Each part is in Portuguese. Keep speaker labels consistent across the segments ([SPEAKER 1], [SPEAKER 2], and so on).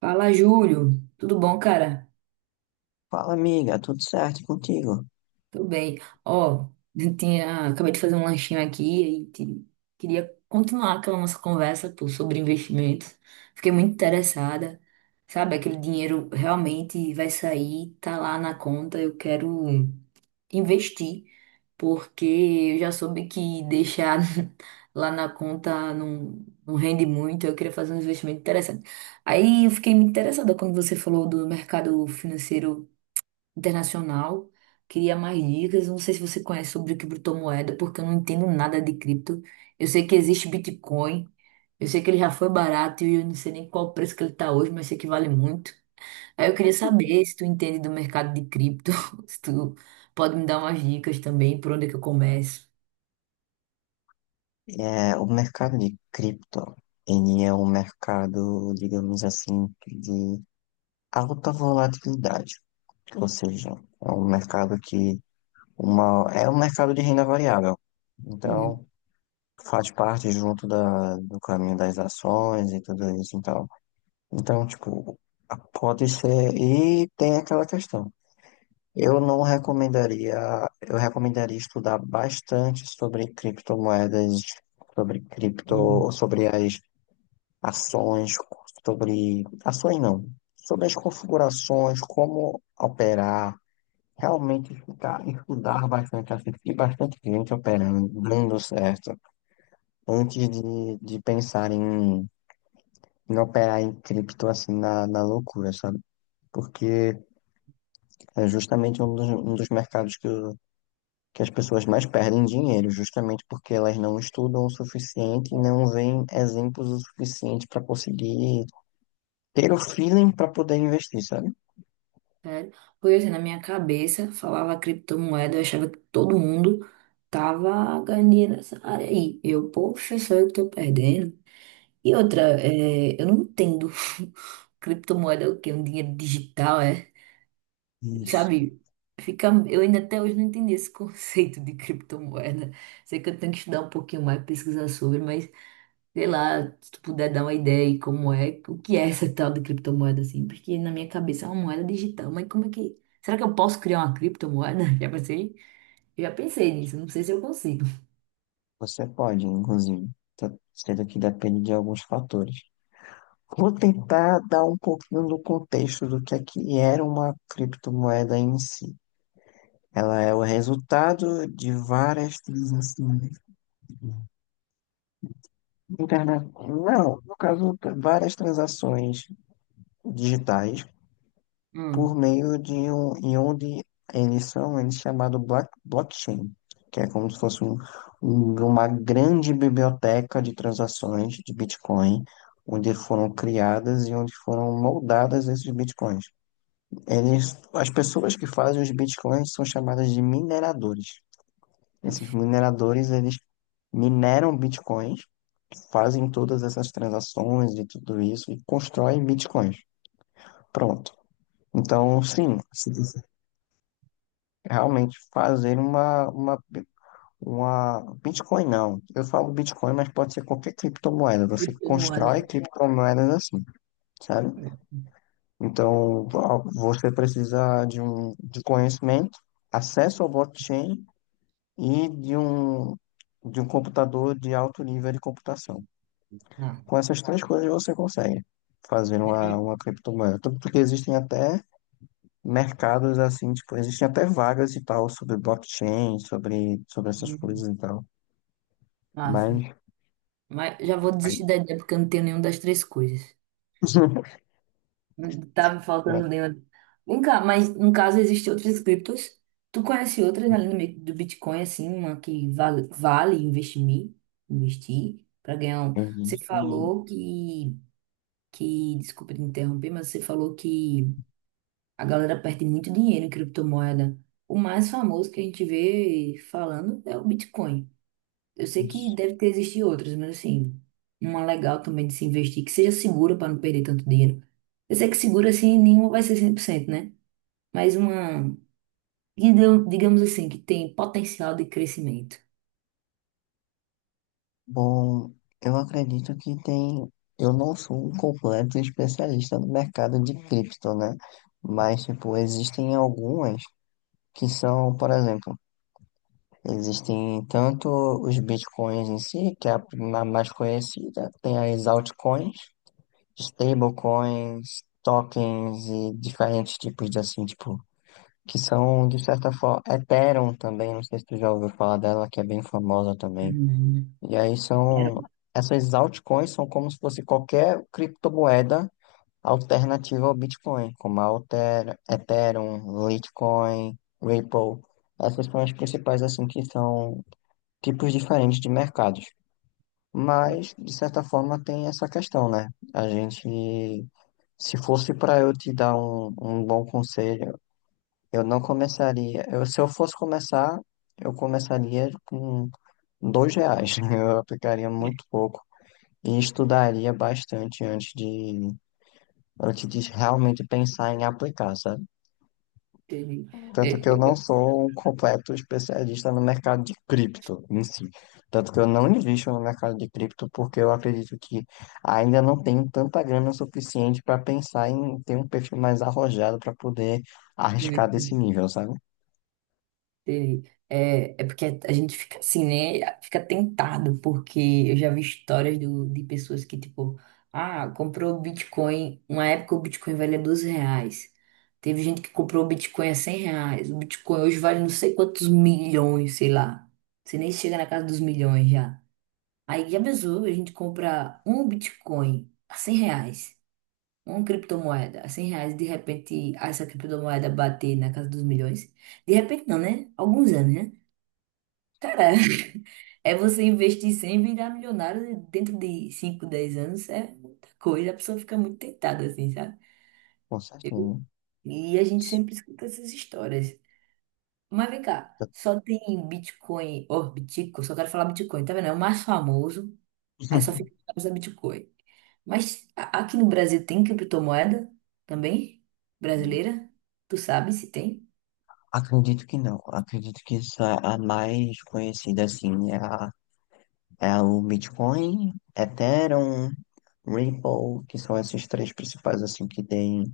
[SPEAKER 1] Fala, Júlio. Tudo bom, cara?
[SPEAKER 2] Fala, amiga, tudo certo contigo?
[SPEAKER 1] Tudo bem. Ó, acabei de fazer um lanchinho aqui e queria continuar aquela nossa conversa, pô, sobre investimentos. Fiquei muito interessada. Sabe, aquele dinheiro realmente vai sair, tá lá na conta. Eu quero investir, porque eu já soube que deixar lá na conta não rende muito. Eu queria fazer um investimento interessante. Aí eu fiquei muito interessada quando você falou do mercado financeiro internacional. Queria mais dicas. Não sei se você conhece sobre criptomoeda, porque eu não entendo nada de cripto. Eu sei que existe Bitcoin. Eu sei que ele já foi barato e eu não sei nem qual o preço que ele está hoje, mas sei que vale muito. Aí eu queria saber se tu entende do mercado de cripto, se tu pode me dar umas dicas também, por onde é que eu começo.
[SPEAKER 2] É, o mercado de cripto, ele é um mercado, digamos assim, de alta volatilidade, ou seja, é um mercado que é um mercado de renda variável.
[SPEAKER 1] Uhum.
[SPEAKER 2] Então, faz parte junto do caminho das ações e tudo isso, então. Então, tipo, pode ser, e tem aquela questão. Eu não recomendaria, eu recomendaria estudar bastante sobre criptomoedas, sobre
[SPEAKER 1] Hum.
[SPEAKER 2] cripto, sobre as ações, sobre ações não, sobre as configurações, como operar, realmente ficar, estudar bastante, assistir bastante gente operando, dando certo, antes de pensar em operar em cripto assim na loucura, sabe? Porque é justamente um dos mercados que as pessoas mais perdem dinheiro, justamente porque elas não estudam o suficiente e não veem exemplos o suficiente para conseguir ter o feeling para poder investir, sabe?
[SPEAKER 1] Sério? Porque assim, na minha cabeça falava criptomoeda, eu achava que todo mundo tava ganhando nessa área aí. Eu, poxa, sou eu tô perdendo. E outra, é, eu não entendo. Criptomoeda é o quê? Um dinheiro digital, é?
[SPEAKER 2] Isso.
[SPEAKER 1] Sabe? Fica, eu ainda até hoje não entendi esse conceito de criptomoeda. Sei que eu tenho que estudar um pouquinho mais, pesquisar sobre, mas sei lá, se tu puder dar uma ideia aí como é, o que é essa tal de criptomoeda, assim, porque na minha cabeça é uma moeda digital, mas como é que. Será que eu posso criar uma criptomoeda? Já pensei? Eu já pensei nisso, não sei se eu consigo.
[SPEAKER 2] Você pode, inclusive, sendo que depende de alguns fatores. Vou tentar dar um pouquinho do contexto do que é que era uma criptomoeda em si. Ela é o resultado de várias transações. Internet. Não, no caso, várias transações digitais por
[SPEAKER 1] Hum,
[SPEAKER 2] meio de um ion de emissão, ele é chamado blockchain, que é como se fosse uma grande biblioteca de transações de Bitcoin, onde foram criadas e onde foram moldadas esses Bitcoins. Eles, as pessoas que fazem os Bitcoins são chamadas de mineradores.
[SPEAKER 1] uma
[SPEAKER 2] Esses mineradores, eles mineram Bitcoins, fazem todas essas transações e tudo isso e constroem Bitcoins. Pronto. Então, sim, realmente fazer uma Bitcoin, não. Eu falo Bitcoin, mas pode ser qualquer criptomoeda. Você
[SPEAKER 1] criptomoeda.
[SPEAKER 2] constrói criptomoedas assim, sabe?
[SPEAKER 1] Hum,
[SPEAKER 2] Então, ah, você precisa de conhecimento, acesso ao blockchain e de um computador de alto nível de computação.
[SPEAKER 1] Ah,
[SPEAKER 2] Com essas três coisas você consegue fazer uma,
[SPEAKER 1] aí,
[SPEAKER 2] uma criptomoeda. Tanto que existem até mercados assim, tipo, existem até vagas e tal sobre blockchain, sobre, sobre essas coisas
[SPEAKER 1] hum,
[SPEAKER 2] e tal.
[SPEAKER 1] massa.
[SPEAKER 2] Mas,
[SPEAKER 1] Mas já vou desistir da ideia porque eu não tenho nenhuma das três coisas. Não tá me
[SPEAKER 2] mas
[SPEAKER 1] faltando nenhuma. Vem cá, mas no caso existem outras criptos. Tu conhece outras além do do Bitcoin, assim, uma que vale, vale investir, investir para ganhar um. Você
[SPEAKER 2] existem.
[SPEAKER 1] falou que desculpa te interromper, mas você falou que a galera perde muito dinheiro em criptomoeda. O mais famoso que a gente vê falando é o Bitcoin. Eu sei que deve ter existido outras, mas assim, uma legal também de se investir, que seja segura para não perder tanto dinheiro. Eu sei que segura assim, nenhuma vai ser 100%, né? Mas uma, digamos assim, que tem potencial de crescimento.
[SPEAKER 2] Bom, eu acredito que tem. Eu não sou um completo especialista no mercado de cripto, né? Mas, tipo, existem algumas que são, por exemplo, existem tanto os bitcoins em si, que é a na mais conhecida, tem as altcoins, Stablecoins, tokens e diferentes tipos de assim, tipo, que são de certa forma. Ethereum também, não sei se tu já ouviu falar dela, que é bem famosa também.
[SPEAKER 1] Hum.
[SPEAKER 2] E aí
[SPEAKER 1] Era-
[SPEAKER 2] são. Essas altcoins são como se fosse qualquer criptomoeda alternativa ao Bitcoin, como a Alter, Ethereum, Litecoin, Ripple. Essas são as principais, assim, que são tipos diferentes de mercados. Mas, de certa forma, tem essa questão, né? A gente, se fosse para eu te dar um bom conselho, eu não começaria. Eu, se eu fosse começar, eu começaria com R$ 2. Eu aplicaria muito pouco e estudaria bastante antes de, realmente pensar em aplicar, sabe?
[SPEAKER 1] teve- é,
[SPEAKER 2] Tanto que eu não
[SPEAKER 1] é,
[SPEAKER 2] sou um completo especialista no mercado de cripto em si. Tanto que eu não invisto no mercado de cripto porque eu acredito que ainda não tenho tanta grana suficiente para pensar em ter um perfil mais arrojado para poder
[SPEAKER 1] é,
[SPEAKER 2] arriscar desse nível, sabe?
[SPEAKER 1] Entendi. É porque a gente fica assim, né? Fica tentado, porque eu já vi histórias do, de pessoas que, tipo, ah, comprou o Bitcoin. Uma época o Bitcoin valia 12 reais. Teve gente que comprou o Bitcoin a 100 reais. O Bitcoin hoje vale não sei quantos milhões, sei lá. Você nem chega na casa dos milhões já. Aí já pensou, a gente compra um Bitcoin a 100 reais, uma criptomoeda a 100 reais, de repente essa criptomoeda bater na casa dos milhões. De repente não, né? Alguns anos, né? Cara, é você investir 100 e virar milionário dentro de 5, 10 anos é muita coisa. A pessoa fica muito tentada, assim, sabe?
[SPEAKER 2] Com certeza.
[SPEAKER 1] E a gente sempre escuta essas histórias. Mas vem cá, só tem Bitcoin, ó, Bitcoin, só quero falar Bitcoin, tá vendo? É o mais famoso, aí só fica a Bitcoin. Mas aqui no Brasil tem criptomoeda também? Brasileira? Tu sabe se tem?
[SPEAKER 2] Acredito que não. Acredito que essa, a mais conhecida assim é o Bitcoin, Ethereum, Ripple, que são esses três principais assim que tem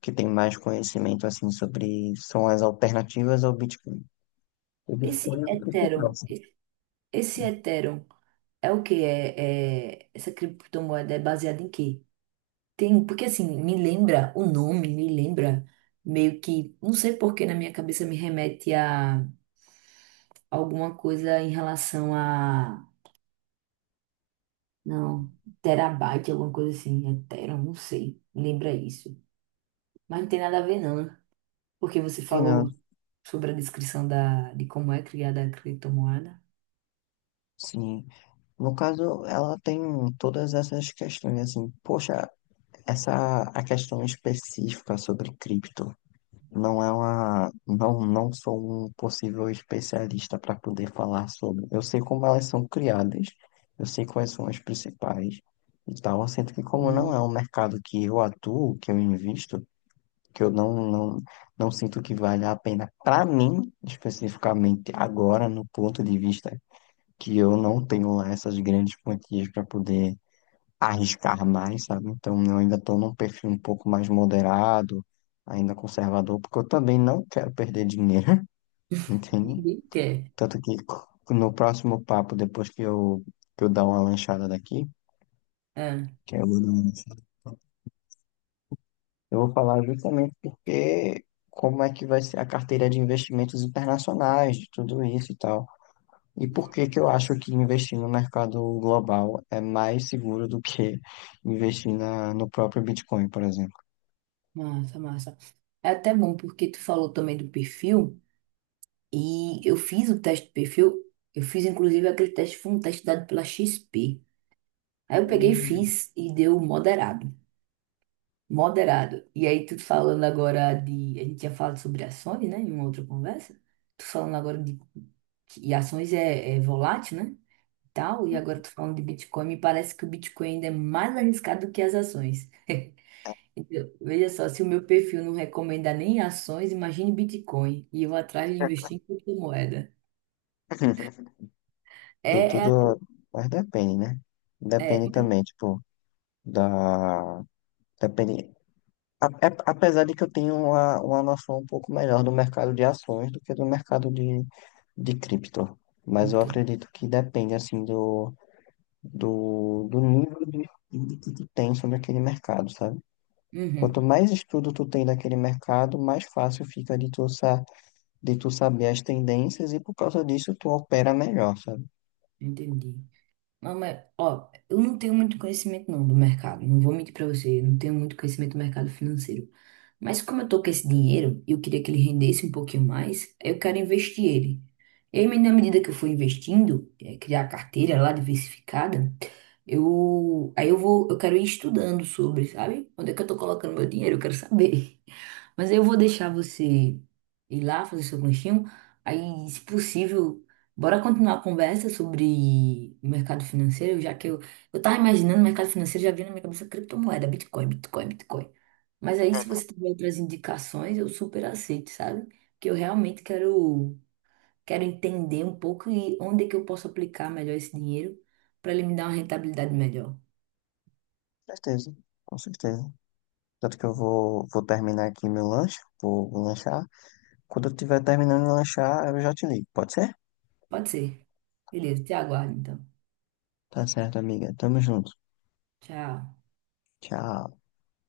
[SPEAKER 2] que tem mais conhecimento assim sobre são as alternativas ao Bitcoin. O
[SPEAKER 1] Esse
[SPEAKER 2] Bitcoin é o principal,
[SPEAKER 1] Ethereum,
[SPEAKER 2] assim.
[SPEAKER 1] esse Ethereum é o quê? Essa criptomoeda é baseada em quê? Tem, porque assim, me lembra o nome, me lembra meio que, não sei por que na minha cabeça me remete a alguma coisa em relação a, não, terabyte, alguma coisa assim, é tera, não sei, lembra isso. Mas não tem nada a ver não, né? Porque você
[SPEAKER 2] Sim, não.
[SPEAKER 1] falou sobre a descrição da, de como é criada a criptomoeda.
[SPEAKER 2] Sim. No caso, ela tem todas essas questões assim. Poxa, essa a questão específica sobre cripto. Não é uma, não, não sou um possível especialista para poder falar sobre. Eu sei como elas são criadas, eu sei quais são as principais e tal, sendo que como não
[SPEAKER 1] Hum.
[SPEAKER 2] é um mercado que eu atuo, que eu invisto, que eu não sinto que vale a pena para mim, especificamente agora, no ponto de vista que eu não tenho lá essas grandes quantias para poder arriscar mais, sabe? Então eu ainda estou num perfil um pouco mais moderado, ainda conservador, porque eu também não quero perder dinheiro, entende?
[SPEAKER 1] Ninguém quer.
[SPEAKER 2] Tanto que no próximo papo, depois que eu dar uma lanchada daqui,
[SPEAKER 1] É,
[SPEAKER 2] que eu vou dar uma. Eu vou falar justamente porque como é que vai ser a carteira de investimentos internacionais, de tudo isso e tal. E por que que eu acho que investir no mercado global é mais seguro do que investir na, no próprio Bitcoin, por exemplo.
[SPEAKER 1] massa, massa. É até bom porque tu falou também do perfil. E eu fiz o teste de perfil, eu fiz inclusive aquele teste, foi um teste dado pela XP. Aí eu peguei e
[SPEAKER 2] Hum.
[SPEAKER 1] fiz e deu moderado. Moderado. E aí tu falando agora de. A gente tinha falado sobre ações, né? Em uma outra conversa. Tu falando agora de. E ações é volátil, né? E tal, e agora tu falando de Bitcoin, me parece que o Bitcoin ainda é mais arriscado do que as ações. Então, veja só, se o meu perfil não recomenda nem ações, imagine Bitcoin. E eu atrás de investir em criptomoeda.
[SPEAKER 2] Tem
[SPEAKER 1] É, é,
[SPEAKER 2] tudo, mas depende, né?
[SPEAKER 1] é.
[SPEAKER 2] Depende também, tipo, da. Depende. Apesar de que eu tenho uma noção um pouco melhor do mercado de ações do que do mercado de cripto, mas eu
[SPEAKER 1] Cripto.
[SPEAKER 2] acredito que depende assim do, do nível de estudo que tu tem sobre aquele mercado, sabe? Quanto
[SPEAKER 1] Uhum,
[SPEAKER 2] mais estudo tu tem daquele mercado, mais fácil fica de tu saber as tendências e por causa disso tu opera melhor, sabe?
[SPEAKER 1] entendi. Não, mas, ó, eu não tenho muito conhecimento não do mercado. Não vou mentir pra você, eu não tenho muito conhecimento do mercado financeiro. Mas como eu tô com esse dinheiro e eu queria que ele rendesse um pouquinho mais, eu quero investir ele. E aí, na medida que eu for investindo, criar a carteira lá diversificada, eu aí eu vou, eu quero ir estudando sobre, sabe? Onde é que eu tô colocando meu dinheiro? Eu quero saber. Mas aí eu vou deixar você ir lá fazer seu lanchinho. Aí, se possível, bora continuar a conversa sobre o mercado financeiro, já que eu tava imaginando o mercado financeiro, já vinha na minha cabeça criptomoeda, Bitcoin, Bitcoin, Bitcoin. Mas aí, se você tiver outras indicações, eu super aceito, sabe? Que eu realmente quero, quero entender um pouco e onde é que eu posso aplicar melhor esse dinheiro para ele me dar uma rentabilidade melhor.
[SPEAKER 2] Com certeza, com certeza. Tanto que eu vou terminar aqui meu lanche, vou lanchar. Quando eu estiver terminando de lanchar, eu já te ligo, pode ser?
[SPEAKER 1] Pode ser. Beleza, te aguardo então.
[SPEAKER 2] Tá certo, amiga. Tamo junto.
[SPEAKER 1] Tchau.
[SPEAKER 2] Tchau.